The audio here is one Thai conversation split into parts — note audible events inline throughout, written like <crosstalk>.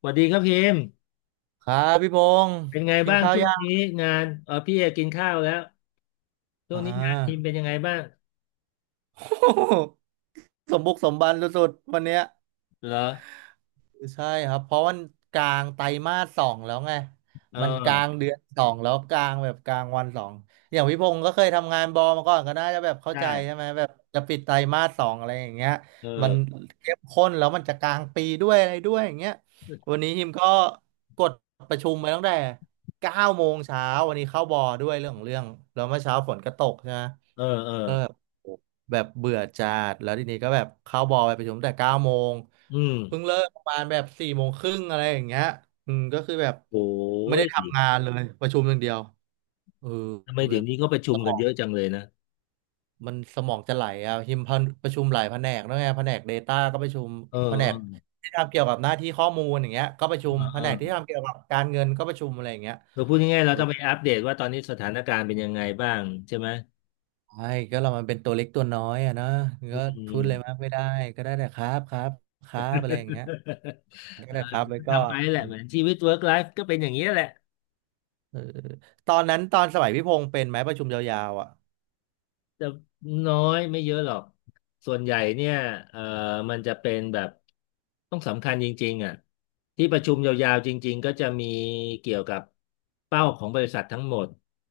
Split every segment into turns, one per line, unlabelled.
สวัสดีครับพิมพ์
ครับพี่พงศ์
เป็นไง
กิน
บ้าง
ข้าว
ช่วง
ยั
นี้
ง
งานพี่เอกินข้าวแล้วช่วง
อ่า
นี้งานพิมพ์เป็นยังไงบ้าง
<laughs> สมบุกสมบันสุดๆวันเนี้ย
เหรอ
ใช่ครับเพราะวันกลางไตรมาสสองแล้วไง
เอ
มันกลาง
อ
เดือนสองแล้วกลางแบบกลางวันสองอย่างพี่พงศ์ก็เคยทำงานบอมาก่อนก็น่าจะแบบเข้า
ใช่
ใจใช่ไหมแบบจะปิดไตรมาสสองอะไรอย่างเงี้ย
เอ
มัน
อ
เข้มข้นแล้วมันจะกลางปีด้วยอะไรด้วยอย่างเงี้ยวันนี้ฮิมก็กดประชุมไปตั้งแต่เก้าโมงเช้าวันนี้เข้าบอด้วยเรื่องของเรื่องแล้วเมื่อเช้าฝนก็ตกใช่ไหม
เออเออ
ก็แบบโอ้แบบเบื่อจัดแล้วทีนี้ก็แบบเข้าบอลไปประชุมแต่เก้าโมง
อืม
เพิ่งเลิกประมาณแบบสี่โมงครึ่งอะไรอย่างเงี้ยอืมก็คือแบบ
โอ้
ไม่ได้
ย
ทำงานเลยประชุมอย่างเดียวเออ
ทำไม
แบ
เดี๋ยว
บ
นี้ก็ประชุ
ส
ม
ม
กัน
อง
เยอะจังเลยนะ
มันสมองจะไหลอ่ะหิมพันประชุมหลายแผนกนะไงแผนก Data ก็ประชุม
เออ
แผน
เออ
กที่ทำเกี่ยวกับหน้าที่ข้อมูลอย่างเงี้ยก็ประชุม
เออ
แผ
เออ
นกที่ทำเกี่ยวกับการเงินก็ประชุมอะไรอย่างเงี้ย
เราพูดง่ายๆเราต้องไปอัปเดตว่าตอนนี้สถานการณ์เป็นยังไงบ้างใช่ไหม
ใช่ก็เรามันเป็นตัวเล็กตัวน้อยอะเนาะ
อื
ก็พูดเลยมาก
ม
ไม่ได้ก็ได้แต่ครับครับครับอะไรอย่างเงี้ย
<laughs> เอ
ก็
อ
ได้ครับไว้ก่อ
ทำไปแหละ
น
เหมือนชีวิต work life ก็เป็นอย่างนี้ยแหละ
เออตอนนั้นตอนสมัยพี่พงษ์เป็นไหมประชุมยาวๆอ่ะ
จะน้อยไม่เยอะหรอก ส่วนใหญ่เนี่ยเอ่อมันจะเป็นแบบต้องสำคัญจริงๆอ่ะที่ประชุมยาวๆจริงๆก็จะมีเกี่ยวกับเป้าของบริษัททั้งหมด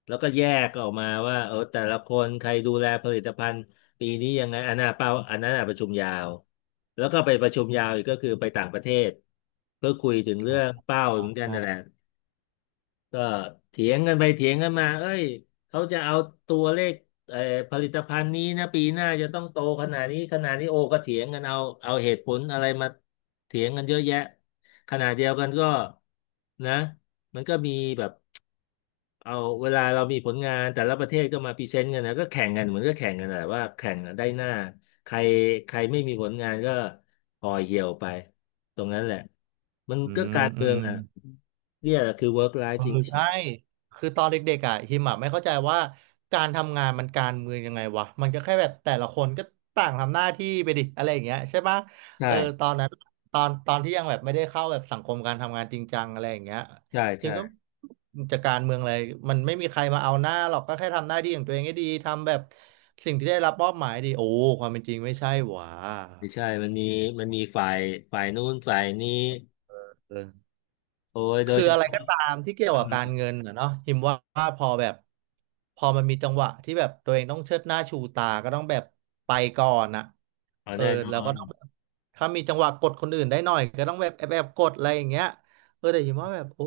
แล้วก็แยกออกมาว่าเออแต่ละคนใครดูแลผลิตภัณฑ์ปีนี้ยังไงอันน่ะเป้าอันนั้นน่ะประชุมยาวแล้วก็ไปประชุมยาวอีกก็คือไปต่างประเทศเพื่อคุยถึงเรื่
อ๋
องเป้าเหมือนกัน
อ
นั่นแหละ ก็เถียงกันไปเถียงกันมาเอ้ยเขาจะเอาตัวเลขเอ่อผลิตภัณฑ์นี้นะปีหน้าจะต้องโตขนาดนี้ขนาดนี้โอ้ก็เถียงกันเอาเหตุผลอะไรมาเถียงกันเยอะแยะขณะเดียวกันก็นะมันก็มีแบบเอาเวลาเรามีผลงานแต่ละประเทศก็มาพรีเซนต์กันนะก็แข่งกันเหมือนก็แข่งกันแหละว่าแข่งกันได้หน้าใครใครไม่มีผลงานก็ห่อเหี่ยวไปตรงนั้นแหละมัน
อื
ก็
ม
การ
อื
เมือ
ม
งอ่ะเนี่ยแหละคือ work
เอ
life
อ
จริง
ใช่คือตอนเด็กๆอ่ะฮิมอ่ะไม่เข้าใจว่าการทำงานมันการเมืองยังไงวะมันก็แค่แบบแต่ละคนก็ต่างทำหน้าที่ไปดิอะไรอย่างเงี้ยใช่ปะ
ใช่
เออตอนนั้นตอนที่ยังแบบไม่ได้เข้าแบบสังคมการทำงานจริงจังอะไรอย่างเงี้ย
ใช่
ฮิ
ใช่
มก็จะการเมืองอะไรมันไม่มีใครมาเอาหน้าหรอกก็แค่ทำหน้าที่ของตัวเองให้ดีทำแบบสิ่งที่ได้รับมอบหมายดีโอ้ความเป็นจริงไม่ใช่หว่า
ไม่ใช่มันมีมีฝ่ายฝ่ายนู้นฝ่ายนี้
เออ
โอ้ยโดย
คือ
เฉ
อะไร
พาะ
ก็ตามที่เกี่ยวกับการเงิ
เ
นนะเนาะหิมว่าพอแบบพอมันมีจังหวะที่แบบตัวเองต้องเชิดหน้าชูตาก็ต้องแบบไปก่อนอะ
อา
เออ
แน่น
แล้
อ
วก็
น
ต้องแบบถ้ามีจังหวะกดคนอื่นได้หน่อยก็ต้องแบบแอบกดอะไรอย่างเงี้ยเออแต่หิมว่าแบบโอ้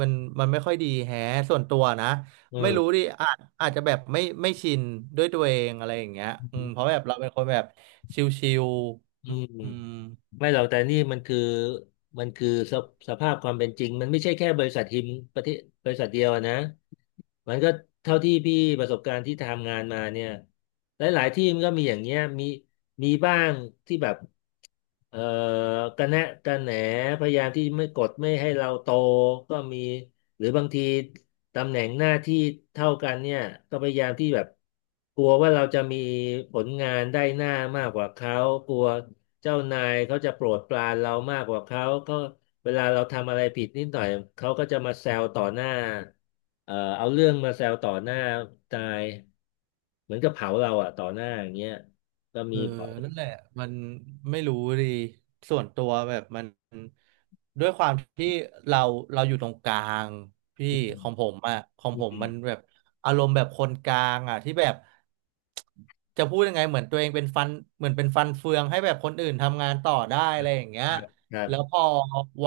มันมันไม่ค่อยดีแฮะส่วนตัวนะไม่รู้
เออ
ดิอาจจะแบบไม่ชินด้วยตัวเองอะไรอย่างเงี้ยอืมเพราะแบบเราเป็นคนแบบชิล
อืม
ๆอืม
ไม่หรอกแต่นี่มันคือมันคือสภาพความเป็นจริงมันไม่ใช่แค่บริษัททีมประเทศบริษัทเดียวนะมันก็เท่าที่พี่ประสบการณ์ที่ทำงานมาเนี่ยหลายๆที่มันก็มีอย่างเงี้ยมีมีบ้างที่แบบ เอ่อกระแนะกระแหนพยายามที่ไม่กดไม่ให้เราโตก็มีหรือบางทีตำแหน่งหน้าที่เท่ากันเนี่ยก็พยายามที่แบบกลัวว่าเราจะมีผลงานได้หน้ามากกว่าเขากลัวเจ้านายเขาจะโปรดปรานเรามากกว่าเขาก็เวลาเราทำอะไรผิดนิดหน่อยเขาก็จะมาแซวต่อหน้าเอาเรื่องมาแซวต่อหน้านายเหมือนกับเผาเราอ่ะต่อหน้าอย่างเงี้ยก็
เอ
มี
อ
บ่อย
นั่นแหละมันไม่รู้ดีส่วนตัวแบบมันด้วยความที่เราเราอยู่ตรงกลางพี่
อ
ของผ
ื
มอะของผ
ม
มมันแบบอารมณ์แบบคนกลางอะที่แบบจะพูดยังไงเหมือนตัวเองเป็นฟันเหมือนเป็นฟันเฟืองให้แบบคนอื่นทำงานต่อได้อะไรอย่างเงี้
ค
ย
รับครั
แล้ว
บ
พอ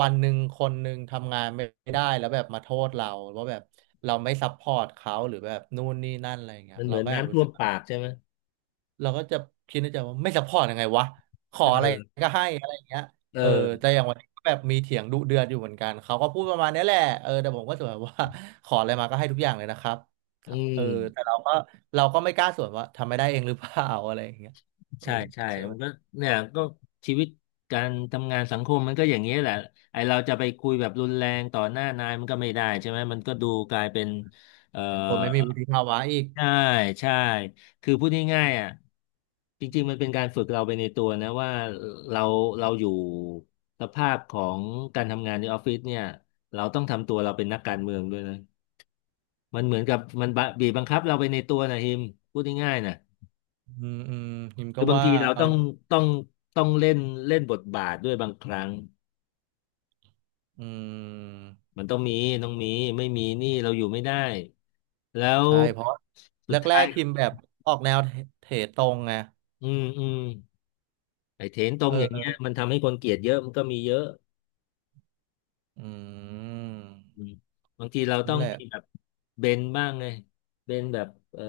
วันหนึ่งคนหนึ่งทำงานไม่ได้แล้วแบบมาโทษเราว่าแบบเราไม่ซัพพอร์ตเขาหรือแบบนู่นนี่นั่นอะไรอย่างเงี้ย
มันเห
เรา
มือน
ก็แอบ
น้ำ
รู้
ท่ว
สึ
ม
ก
ปากใช่ไหม
เราก็จะคิดในใจว่าไม่ซัพพอร์ตยังไงวะขอ
เอ
อะไร
อ
ก็ให้อะไรอย่างเงี้ย
เอ
เออ
อ
แต่อย่างวันนี้ก็แบบมีเถียงดุเดือดอยู่เหมือนกันเขาก็พูดประมาณนี้แหละเออแต่ผมก็สวนว่า <laughs> ขออะไรมาก็ให้ทุกอย่างเลยนะครับ
อื
เออแต่
ม
เราก็ไม่กล้าสวนว่าทำไม่ได้เองหรือเปล่าอะไรอย่างเงี้ยเออ
ใช่ใช่
ใช่ไหม
มันก็เนี่ยก็ชีวิตการทำงานสังคมมันก็อย่างนี้ยแหละไอเราจะไปคุยแบบรุนแรงต่อหน้านายมันก็ไม่ได้ใช่ไหมมันก็ดูกลายเป็นเอ่อ
คนไม่มีวุฒิภาวะอีก
ใช่ใช่คือพูดง่ายๆอ่ะจริงๆมันเป็นการฝึกเราไปในตัวนะว่าเราอยู่สภาพของการทำงานในออฟฟิศเนี่ยเราต้องทำตัวเราเป็นนักการเมืองด้วยนะ มันเหมือนกับมันบะบีบบังคับเราไปในตัวนะฮิมพูดง่ายๆนะ
อืมอืมฮิม
คื
ก็
อบาง
ว่า
ทีเรา
เอา
ต้องต้องเล่นเล่นบทบาทด้วยบางครั้ง
อืม
มันต้องมีต้องมีไม่มีนี่เราอยู่ไม่ได้แล้ว
ใช่เพราะ
สุ
แร
ดท้าย
กๆฮิมแบบออกแนวเทตรงไง
อืมอืมไอ้เทรนตรงอย่างเงี้ย
เออ
มันทำให้คนเกลียดเยอะมันก็มีเยอะ
อืม
อืมบางทีเราต้อ
นั่น
ง
แหละ
มีแบบเบนบ้างไงเบนแบบเออ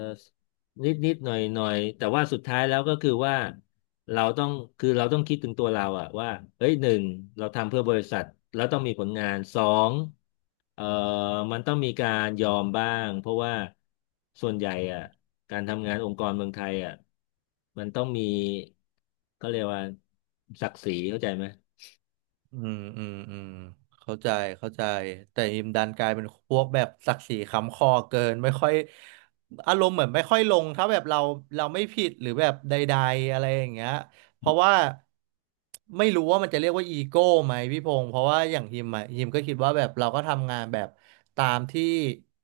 นิดนิดหน่อยหน่อยแต่ว่าสุดท้ายแล้วก็คือว่าเราต้องคือเราต้องคิดถึงตัวเราอะว่าเฮ้ยหนึ่งเราทำเพื่อบริษัทแล้วต้องมีผลงานสองเออมันต้องมีการยอมบ้างเพราะว่าส่วนใหญ่อะการทำงานองค์กรเมืองไทยอะมันต้องมีก็เรียกว่าศักดิ์ศรีเข้าใจไหม
อืมอืมอืมเข้าใจเข้าใจแต่อิมดันกลายเป็นพวกแบบศักดิ์ศรีค้ำคอเกินไม่ค่อยอารมณ์เหมือนไม่ค่อยลงถ้าแบบเราไม่ผิดหรือแบบใดๆอะไรอย่างเงี้ย เพราะว่าไม่รู้ว่ามันจะเรียกว่าอีโก้ไหมพี่พงศ์เพราะว่าอย่างฮิมอะฮิมก็คิดว่าแบบเราก็ทำงานแบบตามที่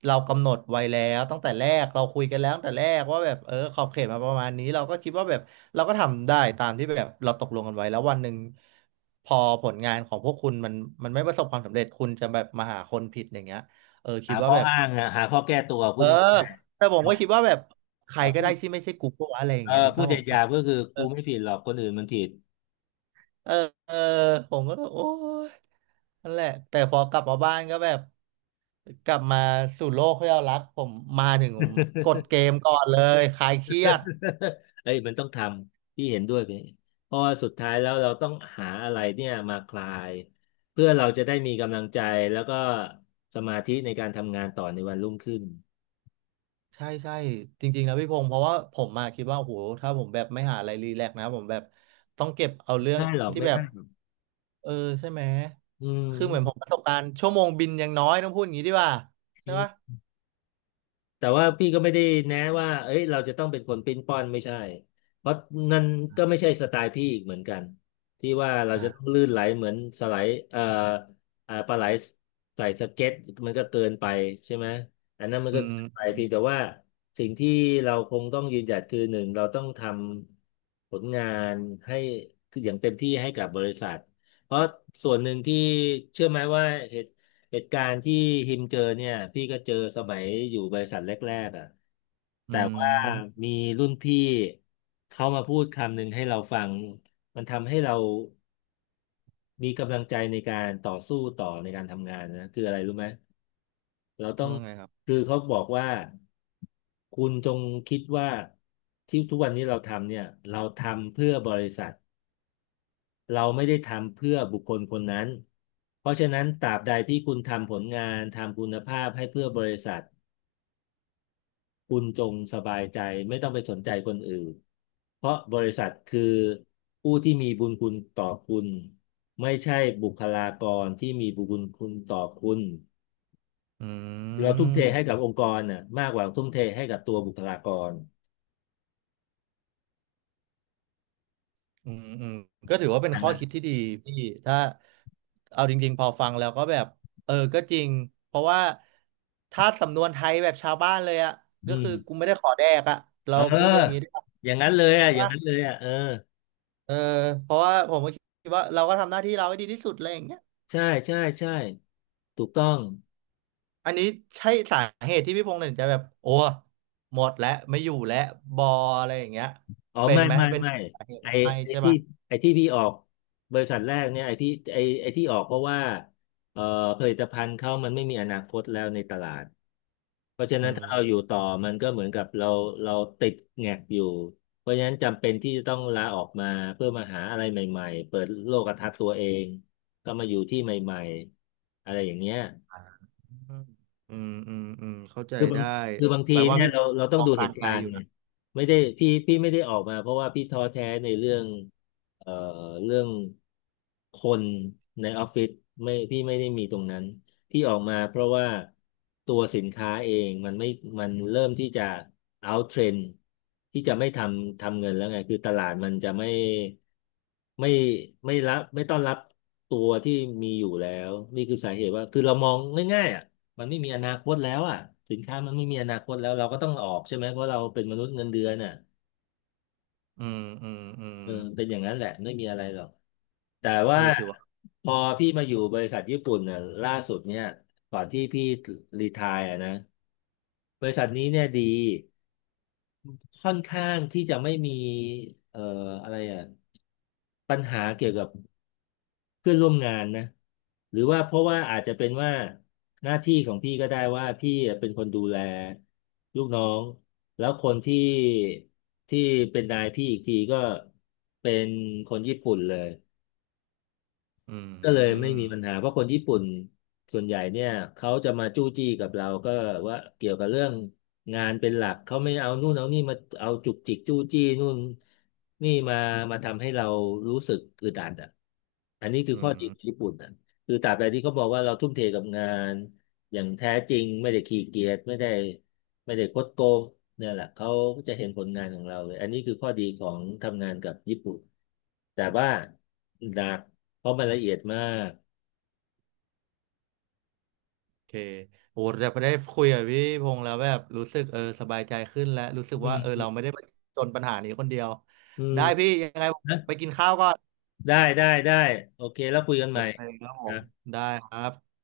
เรากำหนดไว้แล้วตั้งแต่แรกเราคุยกันแล้วตั้งแต่แรกว่าแบบเออขอบเขตมาประมาณนี้เราก็คิดว่าแบบเราก็ทำได้ตามที่แบบเราตกลงกันไว้แล้ววันหนึ่งพอผลงานของพวกคุณมันไม่ประสบความสำเร็จคุณจะแบบมาหาคนผิดอย่างเงี้ยเออคิ
หา
ดว่า
ข้อ
แบบ
อ้างอะหาข้อแก้ตัวพู
เอ
ด
อ
นี้
แต่ผมก็คิดว่าแบบใคร
อ่ะ
ก็
พู
ได้
ด
ที่ไม่ใช่กูก็วะอะไรอย่า
เอ
ง
อ
เงี้ยนึก
พูด
ภาพ
ใจ
ออก
หยา
ปะ
บก็คือกูไม่ผิดหรอกคนอื่นมันผิด
เออเออ ผมก็โอ้ยนั่นแหละแต่พอกลับมาบ้านก็แบบกลับมาสู่โลกที่เรารักผมมาถึงผมกดเกมก่อนเลยคลายเครียด
<laughs> เอ้ยมันต้องทำพี่เห็นด้วยไปเพราะว่าสุดท้ายแล้วเราต้องหาอะไรเนี่ยมาคลายเพื่อเราจะได้มีกำลังใจแล้วก็สมาธิในการทำงานต่อในวันรุ่งขึ้น
ใช่ใช่จริงๆนะพี่พงศ์เพราะว่าผมมาคิดว่าโอ้โหถ้าผมแบบไม่หาอะไรรีแลกซ์นะผมแบบต้องเก็บเอาเรื่
ไม่
อง
ได้หรอก
ที่
ไม่
แบบ
ได้หรอก
เออใช่ไหม
อื
คือเหมือนผม
ม
ประสบการณ์ชั่วโมงบินยังน้อยต้องพูดอย่างนี้ดีกว่า
อื
ใช่ปะ
ม แต่ว่าพี่ก็ไม่ได้แนะว่าเอ้ยเราจะต้องเป็นคนปิ้นป้อนไม่ใช่เพราะนั่นก็ไม่ใช่สไตล์พี่อีกเหมือนกันที่ว่าเราจะต้อง
อ่า
ลื่นไหลเหมือนสไลด์ปลาไหลใส่สเก็ตมันก็เกินไปใช่ไหมอันนั้นมัน
อื
ก็เกินไปเพียงแต่
ม
ว่าสิ่งที่เราคงต้องยืนหยัดคือหนึ่งเราต้องทำผลงานให้คืออย่างเต็มที่ให้กับบริษัทเพราะส่วนหนึ่งที่เชื่อไหมว่าเหตุ การณ์ที่ฮิมเจอเนี่ยพี่ก็เจอสมัยอยู่บริษัทแรกๆอ่ะ
อื
แต่ว่า
ม
มีรุ่นพี่เขามาพูดคำหนึ่งให้เราฟังมันทำให้เรามีกำลังใจในการต่อสู้ต่อในการทำงานนะคืออะไรรู้ไหมเราต้อง
ว่าไงครับ
คือเขาบอกว่าคุณจงคิดว่าที่ทุกวันนี้เราทำเนี่ยเราทำเพื่อบริษัทเราไม่ได้ทำเพื่อบุคคลคนนั้นเพราะฉะนั้นตราบใดที่คุณทำผลงานทำคุณภาพให้เพื่อบริษัท คุณจงสบายใจไม่ต้องไปสนใจคนอื่นเพราะบริษัทคือผู้ที่มีบุญคุณต่อคุณไม่ใช่บุคลากรที่มีบุญคุณต่อคุณ
อื
เราทุ่มเท
ม
ให้กับองค์กรน่ะมากกว่าทุ่มเทให้กับตัวบุคลากร
อืมอืมก็ถือว่าเป็น
ใช่ไห
ข้
ม
อคิดที่ดีพี่ถ้าเอาจริงๆพอฟังแล้วก็แบบเออก็จริงเพราะว่าถ้าสำนวนไทยแบบชาวบ้านเลยอะ
อื
ก็คือ
ม
กูไม่ได้ขอแดกอะ
เ
เราพูดกันอย่างนี้
ออ
ได้ว
อย่างนั้นเลยอ่ะ
ใช่
อย่าง
ปะ
นั้นเลยอ่ะเออ
เออเพราะว่าผมก็คิดว่าเราก็ทำหน้าที่เราให้ดีที่สุดอะไรอย่างเงี้ย
ใช่ใช่ใช่ถูกต้อง
อันนี้ใช่สาเหตุที่พี่พงษ์ถึงจะแบบโอ้หมดแล้วไม่อยู่แล้วบออะไรอย่างเงี้ย
อ๋อ
เป็น
ไม่
ไหม
ไม่
เป็น
ไม่
สาเหตุ
ไอ
ไหมไม่
ไอ
ใช่
ที่
ปะ
ไอที่พี่ออกบริษัทแรกเนี่ยไอที่ออกเพราะว่าเอ่อผลิตภัณฑ์เขามันไม่มีอนาคตแล้วในตลาดเพราะฉะ
อื
นั้นถ้าเรา
ม
อยู่ต่อมันก็เหมือนกับเราติดแงกอยู่เพราะฉะนั้นจำเป็นที่จะต้องลาออกมาเพื่อมาหาอะไรใหม่ๆเปิดโลกทัศน์ตัวเองก็มาอยู่ที่ใหม่ๆอะไรอย่างเงี้ย
อืมอืมอืมอืมเข้าใจ
คือบาง
ได้
คือบางที
แปลว่า
เนี่ย
พี่
เราต้อง
มอง
ดูเห
การ
ตุ
ไกล
การ
อ
ณ์
ยู่
ไง
นะ
ไม่ได้พี่ไม่ได้ออกมาเพราะว่าพี่ท้อแท้ในเรื่องเอ่อเรื่องคนในออฟฟิศไม่พี่ไม่ได้มีตรงนั้นพี่ออกมาเพราะว่าตัวสินค้าเองมันไม่มันเริ่มที่จะ out trend ที่จะไม่ทำทำเงินแล้วไงคือตลาดมันจะไม่ไม่ไม่รับไม่ต้อนรับตัวที่มีอยู่แล้วนี่คือสาเหตุว่าคือเรามองง่ายๆอ่ะ มันไม่มีอนาคตแล้วอ่ะสินค้ามันไม่มีอนาคตแล้วเราก็ต้องออกใช่ไหมเพราะเราเป็นมนุษย์เงินเดือนอ่ะ
อืมอืมอืม
เออเป็นอย่างนั้นแหละไม่มีอะไรหรอกแต่
เอ
ว่า
อถือว่า
พอพี่มาอยู่บริษัทญี่ปุ่นน่ะล่าสุดเนี่ยก่อนที่พี่รีไทร์อ่ะนะบริษัทนี้เนี่ยดีค่อนข้างที่จะไม่มีเอ่ออะไรอ่ะ ปัญหาเกี่ยวกับเพื่อนร่วมงานนะหรือว่าเพราะว่าอาจจะเป็นว่าหน้าที่ของพี่ก็ได้ว่าพี่เป็นคนดูแลลูกน้องแล้วคนที่ที่เป็นนายพี่อีกทีก็เป็นคนญี่ปุ่นเลย
อื
ก็เลยไม่
ม
มีปัญหาเพราะคนญี่ปุ่นส่วนใหญ่เนี่ยเขาจะมาจู้จี้กับเราก็ว่าเกี่ยวกับเรื่องงานเป็นหลักเขาไม่เอานู่นเอานี่มาเอาจุกจิกจู้จี้นู่นนี่มามาทำให้เรารู้สึกอึดอัดอ่ะอันนี้คือ
อื
ข้อดี
ม
ของญี่ปุ่นอ่ะคือตราบใดที่เขาบอกว่าเราทุ่มเทกับงาน อย่างแท้จริงไม่ได้ขี้เกียจไม่ได้ไม่ได้คดโกงเนี่ยแหละเขาก็จะเห็นผลงานของเราเลยอันนี้คือข้อดีของทำงานกับญี่ปุ่นแต่ว่าหนักเพราะมันละเอียดมาก
โอเคโอ้แต่พอได้คุยกับพี่พงษ์แล้วแบบรู้สึกเออสบายใจขึ้นแล้วรู้สึก
อื
ว่าเออเรา
ม
ไม่ได้จนปัญหานี้คนเดียว
อืม
ได้พี่ยังไงผม
นะ
ไปกินข้าวก่อน
ได้ได้ได้โอเคแล้วคุยกัน
โอ
ใหม่
เคครับผ
นะ
มได้ครับ